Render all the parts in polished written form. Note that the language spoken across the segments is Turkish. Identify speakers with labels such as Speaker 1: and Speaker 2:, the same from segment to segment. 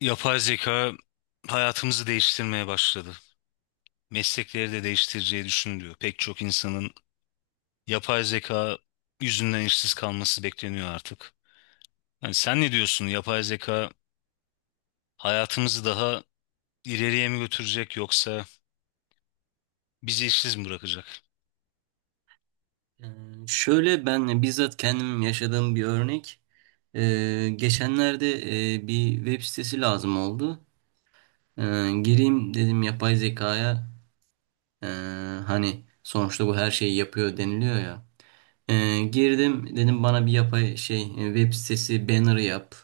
Speaker 1: Yapay zeka hayatımızı değiştirmeye başladı. Meslekleri de değiştireceği düşünülüyor. Pek çok insanın yapay zeka yüzünden işsiz kalması bekleniyor artık. Yani sen ne diyorsun? Yapay zeka hayatımızı daha ileriye mi götürecek yoksa bizi işsiz mi bırakacak?
Speaker 2: Ee, Şöyle ben bizzat kendim yaşadığım bir örnek. Geçenlerde bir web sitesi lazım oldu. Gireyim dedim yapay zekaya. Ee, Hani sonuçta bu her şeyi yapıyor deniliyor ya. Girdim dedim bana bir yapay şey, web sitesi banner yap.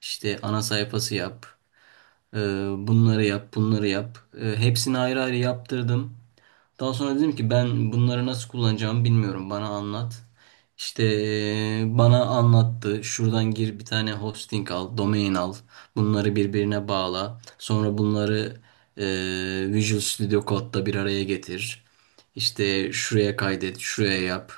Speaker 2: İşte ana sayfası yap. Ee, Bunları yap, bunları yap. Hepsini ayrı ayrı yaptırdım. Daha sonra dedim ki ben bunları nasıl kullanacağımı bilmiyorum. Bana anlat. İşte bana anlattı. Şuradan gir, bir tane hosting al, domain al. Bunları birbirine bağla. Sonra bunları Visual Studio Code'da bir araya getir. İşte şuraya kaydet, şuraya yap.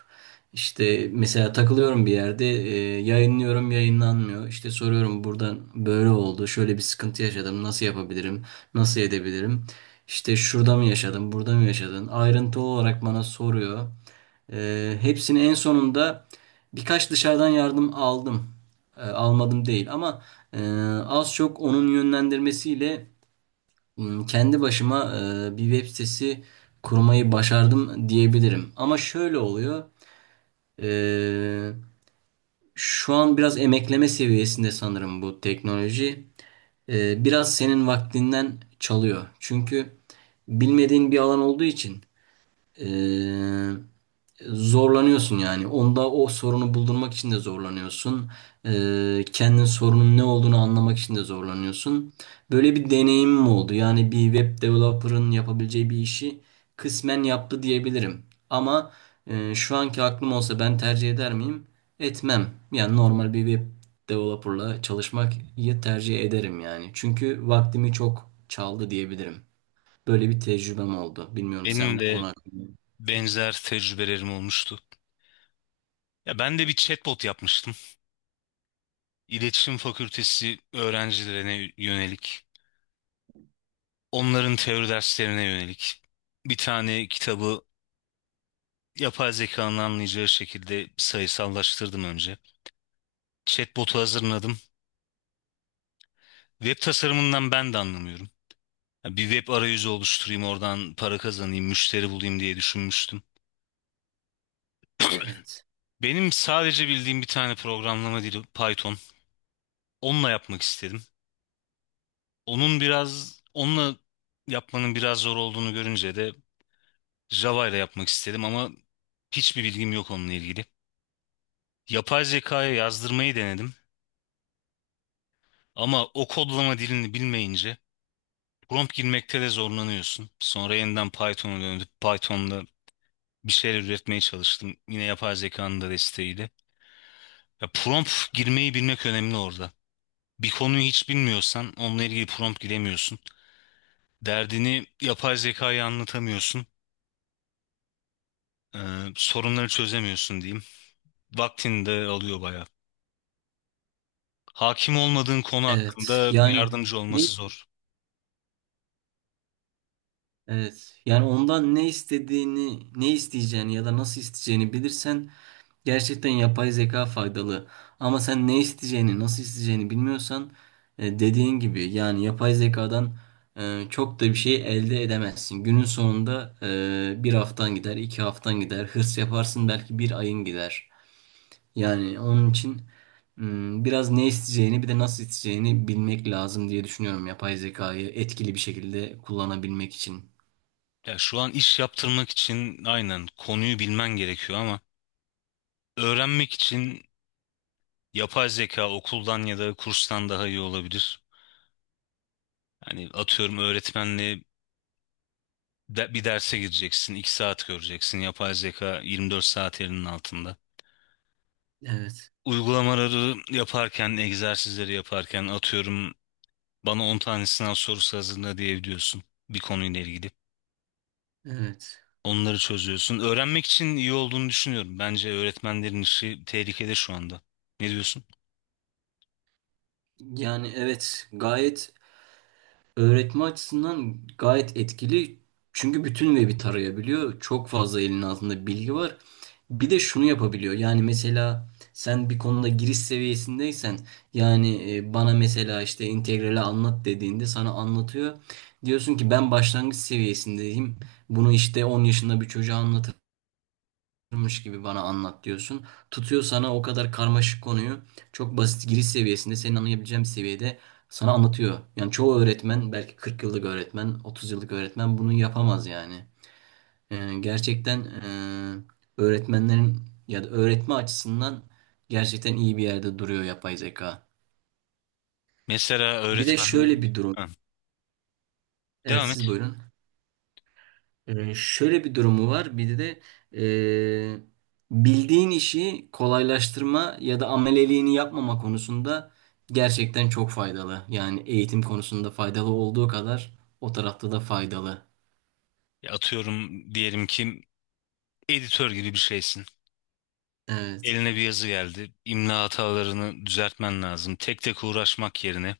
Speaker 2: İşte mesela takılıyorum bir yerde, yayınlıyorum, yayınlanmıyor. İşte soruyorum, buradan böyle oldu, şöyle bir sıkıntı yaşadım, nasıl yapabilirim, nasıl edebilirim? İşte şurada mı yaşadın, burada mı yaşadın? Ayrıntılı olarak bana soruyor. Hepsini en sonunda birkaç dışarıdan yardım aldım. Almadım değil ama e, az çok onun yönlendirmesiyle kendi başıma bir web sitesi kurmayı başardım diyebilirim. Ama şöyle oluyor. e, Şu an biraz emekleme seviyesinde sanırım bu teknoloji. Biraz senin vaktinden çalıyor. Çünkü bilmediğin bir alan olduğu için ee, zorlanıyorsun yani. Onda o sorunu buldurmak için de zorlanıyorsun. Kendin sorunun ne olduğunu anlamak için de zorlanıyorsun. Böyle bir deneyimim oldu. Yani bir web developer'ın yapabileceği bir işi kısmen yaptı diyebilirim. Ama şu anki aklım olsa ben tercih eder miyim? Etmem. Yani normal bir web developer'la çalışmayı tercih ederim yani. Çünkü vaktimi çok çaldı diyebilirim. Böyle bir tecrübem oldu. Bilmiyorum sen
Speaker 1: Benim
Speaker 2: bu
Speaker 1: de
Speaker 2: konu hakkında.
Speaker 1: benzer tecrübelerim olmuştu. Ya ben de bir chatbot yapmıştım. İletişim Fakültesi öğrencilerine yönelik, onların teori derslerine yönelik bir tane kitabı yapay zekanın anlayacağı şekilde sayısallaştırdım önce. Chatbot'u hazırladım. Web tasarımından ben de anlamıyorum. Ya bir web arayüzü oluşturayım, oradan para kazanayım, müşteri bulayım diye düşünmüştüm.
Speaker 2: Evet.
Speaker 1: Benim sadece bildiğim bir tane programlama dili Python. Onunla yapmak istedim. Onunla yapmanın biraz zor olduğunu görünce de Java ile yapmak istedim ama hiçbir bilgim yok onunla ilgili. Yapay zekaya yazdırmayı denedim ama o kodlama dilini bilmeyince prompt girmekte de zorlanıyorsun. Sonra yeniden Python'a döndüm. Python'da bir şeyler üretmeye çalıştım. Yine yapay zekanın da desteğiyle. Ya prompt girmeyi bilmek önemli orada. Bir konuyu hiç bilmiyorsan onunla ilgili prompt giremiyorsun. Derdini yapay zekaya anlatamıyorsun. Ee, sorunları çözemiyorsun diyeyim. Vaktini de alıyor bayağı. Hakim olmadığın konu
Speaker 2: Evet.
Speaker 1: hakkında
Speaker 2: Yani
Speaker 1: yardımcı
Speaker 2: ne
Speaker 1: olması zor.
Speaker 2: evet. Yani ondan ne istediğini, ne isteyeceğini ya da nasıl isteyeceğini bilirsen gerçekten yapay zeka faydalı. Ama sen ne isteyeceğini, nasıl isteyeceğini bilmiyorsan dediğin gibi yani yapay zekadan çok da bir şey elde edemezsin. Günün sonunda bir haftan gider, iki haftan gider, hırs yaparsın belki bir ayın gider. Yani onun için biraz ne isteyeceğini bir de nasıl isteyeceğini bilmek lazım diye düşünüyorum yapay zekayı etkili bir şekilde kullanabilmek için.
Speaker 1: Ya şu an iş yaptırmak için aynen konuyu bilmen gerekiyor ama öğrenmek için yapay zeka okuldan ya da kurstan daha iyi olabilir. Hani atıyorum öğretmenle bir derse gireceksin, 2 saat göreceksin. Yapay zeka 24 saat elinin altında.
Speaker 2: Evet,
Speaker 1: Uygulamaları yaparken, egzersizleri yaparken atıyorum bana 10 tane sınav sorusu hazırla diyebiliyorsun bir konuyla ilgili.
Speaker 2: evet.
Speaker 1: Onları çözüyorsun. Öğrenmek için iyi olduğunu düşünüyorum. Bence öğretmenlerin işi tehlikede şu anda. Ne diyorsun?
Speaker 2: Yani evet, gayet. Öğretme açısından gayet etkili. Çünkü bütün web'i tarayabiliyor. Çok fazla elinin altında bilgi var. Bir de şunu yapabiliyor. Yani mesela sen bir konuda giriş seviyesindeysen yani, bana mesela işte integrali anlat dediğinde sana anlatıyor. Diyorsun ki ben başlangıç seviyesindeyim. Bunu işte 10 yaşında bir çocuğa anlatırım varmış gibi bana anlat diyorsun. Tutuyor sana o kadar karmaşık konuyu çok basit giriş seviyesinde senin anlayabileceğin bir seviyede sana anlatıyor. Yani çoğu öğretmen belki 40 yıllık öğretmen, 30 yıllık öğretmen bunu yapamaz yani. Gerçekten öğretmenlerin ya da öğretme açısından gerçekten iyi bir yerde duruyor yapay zeka. Bir de şöyle bir durum.
Speaker 1: Ha,
Speaker 2: Evet
Speaker 1: devam et.
Speaker 2: siz buyurun. Şöyle bir durumu var. Bir de e, bildiğin işi kolaylaştırma ya da ameleliğini yapmama konusunda gerçekten çok faydalı. Yani eğitim konusunda faydalı olduğu kadar o tarafta da faydalı.
Speaker 1: Atıyorum diyelim ki editör gibi bir şeysin.
Speaker 2: Evet,
Speaker 1: Eline bir yazı geldi. İmla hatalarını düzeltmen lazım. Tek tek uğraşmak yerine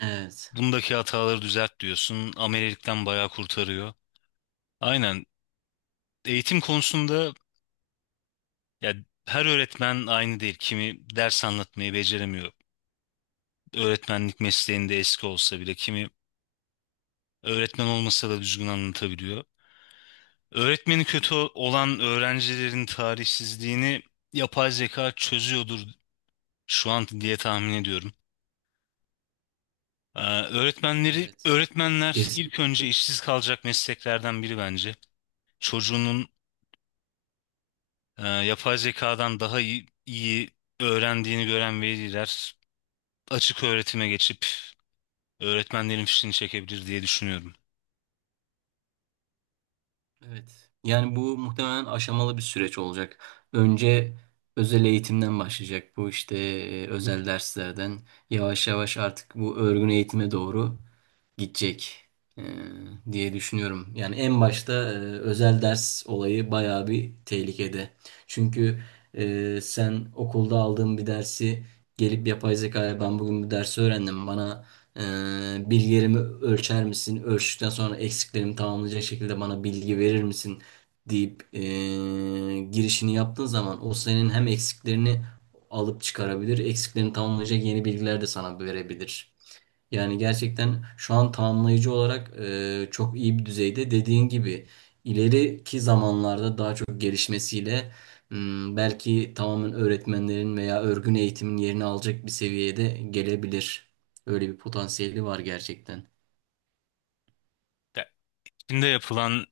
Speaker 2: evet,
Speaker 1: bundaki hataları düzelt diyorsun. Amelilikten bayağı kurtarıyor. Aynen. Eğitim konusunda ya her öğretmen aynı değil. Kimi ders anlatmayı beceremiyor. Öğretmenlik mesleğinde eski olsa bile kimi öğretmen olmasa da düzgün anlatabiliyor. Öğretmeni kötü olan öğrencilerin tarihsizliğini yapay zeka çözüyordur şu an diye tahmin ediyorum.
Speaker 2: evet.
Speaker 1: Öğretmenler
Speaker 2: Kesin,
Speaker 1: ilk önce işsiz kalacak mesleklerden biri bence. Çocuğunun yapay zekadan daha iyi öğrendiğini gören veliler açık öğretime geçip öğretmenlerin fişini çekebilir diye düşünüyorum.
Speaker 2: evet. Yani bu muhtemelen aşamalı bir süreç olacak. Önce özel eğitimden başlayacak, bu işte özel derslerden yavaş yavaş artık bu örgün eğitime doğru gidecek e, diye düşünüyorum. Yani en başta özel ders olayı bayağı bir tehlikede. Çünkü sen okulda aldığın bir dersi gelip yapay zekaya, ben bugün bu dersi öğrendim, bana bilgilerimi ölçer misin? Ölçtükten sonra eksiklerimi tamamlayacak şekilde bana bilgi verir misin? Deyip girişini yaptığın zaman o senin hem eksiklerini alıp çıkarabilir, eksiklerini tamamlayacak yeni bilgiler de sana verebilir. Yani gerçekten şu an tamamlayıcı olarak çok iyi bir düzeyde. Dediğin gibi ileriki zamanlarda daha çok gelişmesiyle belki tamamen öğretmenlerin veya örgün eğitimin yerini alacak bir seviyede gelebilir. Öyle bir potansiyeli var gerçekten.
Speaker 1: Ya, Çin'de yapılan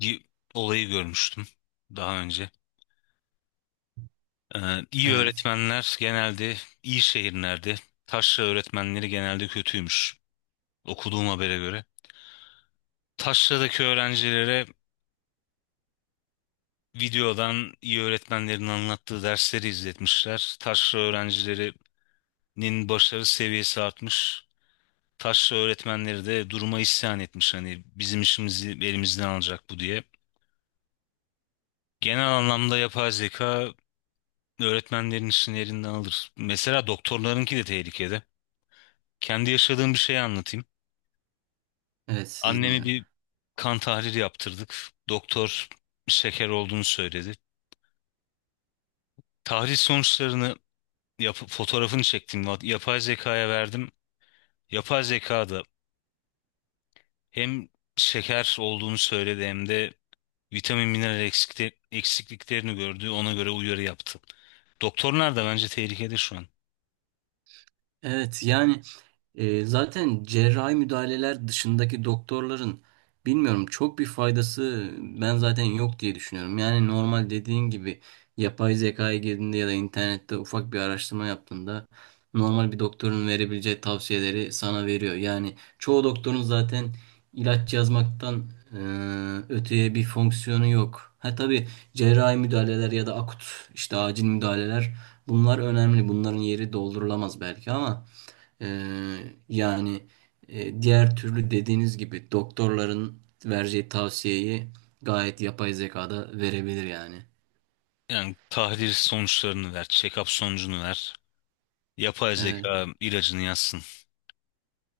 Speaker 1: bir olayı görmüştüm daha önce. İyi
Speaker 2: Evet.
Speaker 1: öğretmenler genelde iyi şehirlerde, taşra öğretmenleri genelde kötüymüş okuduğum habere göre. Taşra'daki öğrencilere videodan iyi öğretmenlerin anlattığı dersleri izletmişler. Taşra öğrencilerinin başarı seviyesi artmış. Taşra öğretmenleri de duruma isyan etmiş. Hani bizim işimizi elimizden alacak bu diye. Genel anlamda yapay zeka öğretmenlerin işini elinden alır. Mesela doktorlarınki de tehlikede. Kendi yaşadığım bir şeyi anlatayım.
Speaker 2: Evet sizi
Speaker 1: Annemi
Speaker 2: dinliyorum.
Speaker 1: bir kan tahlili yaptırdık. Doktor şeker olduğunu söyledi. Tahlil sonuçlarını yapıp fotoğrafını çektim. Yapay zekaya verdim. Yapay zeka da hem şeker olduğunu söyledi hem de vitamin mineral eksikliklerini gördü. Ona göre uyarı yaptı. Doktorlar da bence tehlikede şu an.
Speaker 2: Evet, yani. Zaten cerrahi müdahaleler dışındaki doktorların bilmiyorum çok bir faydası ben zaten yok diye düşünüyorum. Yani normal dediğin gibi yapay zekaya girdiğinde ya da internette ufak bir araştırma yaptığında normal bir doktorun verebileceği tavsiyeleri sana veriyor. Yani çoğu doktorun zaten ilaç yazmaktan öteye bir fonksiyonu yok. Ha tabii cerrahi müdahaleler ya da akut işte acil müdahaleler bunlar önemli. Bunların yeri doldurulamaz belki ama yani diğer türlü dediğiniz gibi doktorların vereceği tavsiyeyi gayet yapay zekada verebilir yani.
Speaker 1: Yani tahlil sonuçlarını ver, check-up sonucunu ver. Yapay
Speaker 2: Evet.
Speaker 1: zeka ilacını yazsın.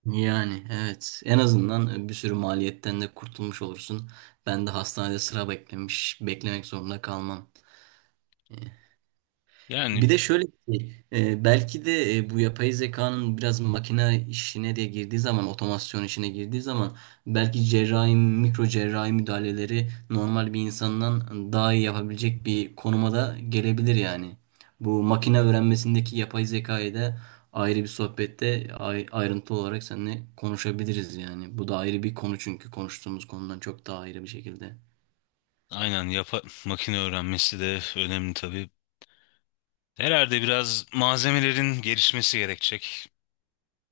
Speaker 2: Yani evet, en azından bir sürü maliyetten de kurtulmuş olursun. Ben de hastanede sıra beklemek zorunda kalmam.
Speaker 1: Yani
Speaker 2: Bir de şöyle bir şey, belki de bu yapay zekanın biraz makine işine de girdiği zaman, otomasyon işine girdiği zaman belki cerrahi, mikro cerrahi müdahaleleri normal bir insandan daha iyi yapabilecek bir konuma da gelebilir yani. Bu makine öğrenmesindeki yapay zekayı da ayrı bir sohbette ayrıntılı olarak seninle konuşabiliriz yani. Bu da ayrı bir konu çünkü konuştuğumuz konudan çok daha ayrı bir şekilde.
Speaker 1: aynen makine öğrenmesi de önemli tabii. Herhalde biraz malzemelerin gelişmesi gerekecek.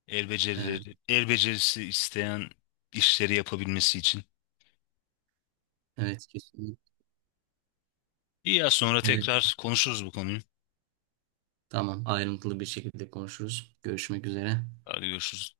Speaker 1: El
Speaker 2: Evet,
Speaker 1: becerileri, el becerisi isteyen işleri yapabilmesi için.
Speaker 2: evet, kesinlikle.
Speaker 1: İyi ya sonra tekrar konuşuruz bu konuyu.
Speaker 2: Tamam, ayrıntılı bir şekilde konuşuruz. Görüşmek üzere.
Speaker 1: Hadi görüşürüz.